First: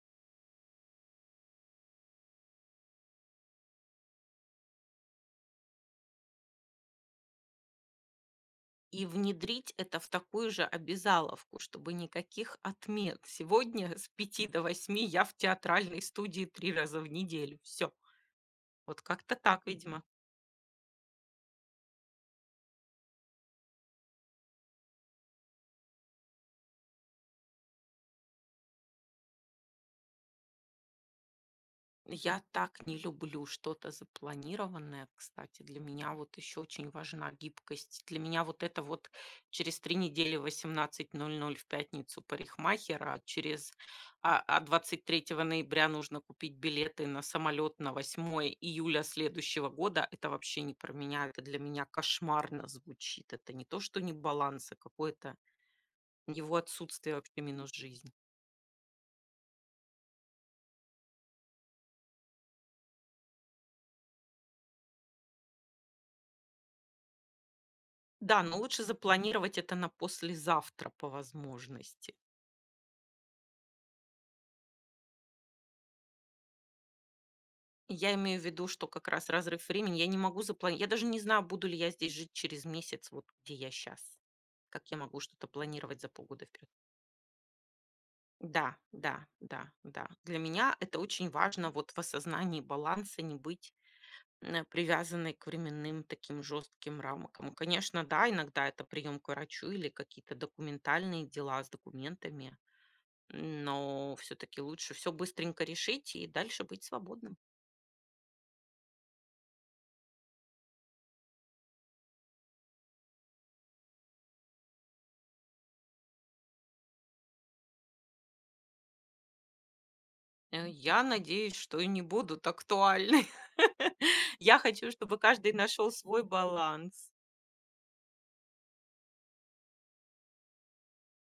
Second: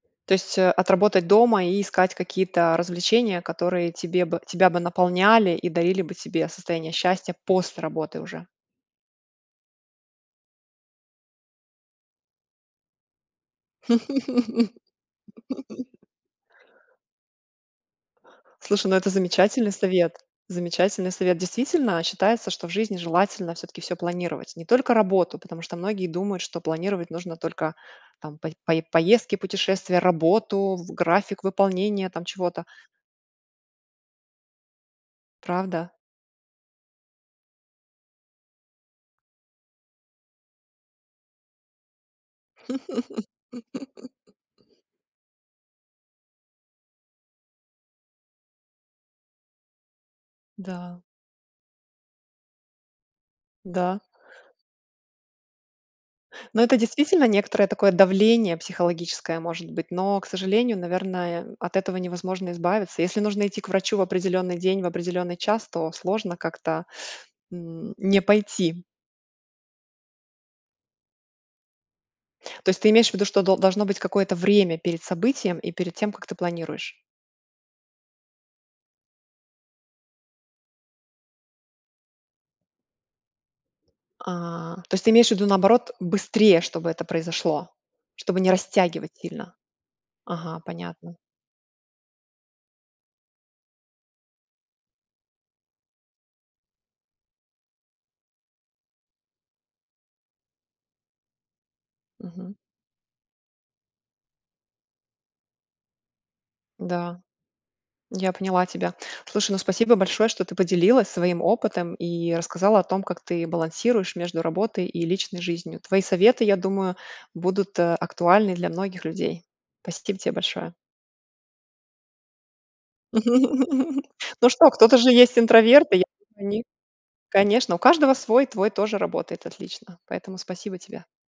То есть, э, отработать дома и искать какие-то развлечения, которые тебе бы тебя бы наполняли и дарили бы тебе состояние счастья после работы уже. И внедрить это в такую же обязаловку, чтобы никаких отмен. Сегодня с 5 до 8 я в театральной студии 3 раза в неделю. Всё. Слушай, ну, Вот это как-то так, замечательный видимо. совет, замечательный совет. Действительно, считается, что в жизни желательно всё-таки всё планировать, не только работу, потому что многие думают, что планировать нужно только там по пое поездки, путешествия, работу, в график выполнения там Я чего-то. так не люблю что-то запланированное, кстати. Для Правда? меня вот ещё очень важна гибкость. Для меня вот это вот через 3 недели в 18:00 в пятницу парикмахер, а через а, а 23 ноября нужно купить билеты на самолёт на 8 июля следующего года. Это вообще не про Да. меня. Это для меня кошмарно звучит. Это не то, что Да. не баланс, а какое-то его Ну, это отсутствие и действительно вообще некоторое минус такое жизнь. давление психологическое, может быть, но, к сожалению, наверное, от этого невозможно избавиться. Если нужно идти к врачу в определённый день, в определённый час, то сложно как-то, м, не Да, но пойти. лучше запланировать это на послезавтра по возможности. То есть ты имеешь в виду, что до должно быть какое-то время перед событием и перед тем, как ты планируешь? Я имею в виду, что как раз разрыв времени. Я не могу запла я даже не знаю, буду ли я здесь жить через месяц, вот где я щас. А, Как то я есть ты могу имеешь в виду, что-то наоборот, планировать за полгода быстрее, вперёд? чтобы это произошло, чтобы не Да, растягивать да, сильно? да, да. Для Ага, меня это понятно. очень важно вот в осознании баланса, не быть н э, привязанной к временным таким жёстким рамкам. Конечно, да, иногда это приём к врачу или какие-то документальные дела с Мгм. документами, н но всё-таки лучше всё быстренько решить и дальше быть Да. свободным. Я поняла тебя. Слушай, ну, спасибо большое, что ты поделилась своим опытом и рассказала о том, как ты балансируешь между работой и личной жизнью. Твои советы, я думаю, будут, э, актуальны для многих людей. Спасибо тебе Э, большое. я надеюсь, что и не будут актуальны. Ну Я что, хочу, кто-то же чтобы есть каждый нашёл интроверты, я. свой [unintelligible] баланс. Конечно, у каждого свой, твой тоже работает отлично, поэтому спасибо тебе.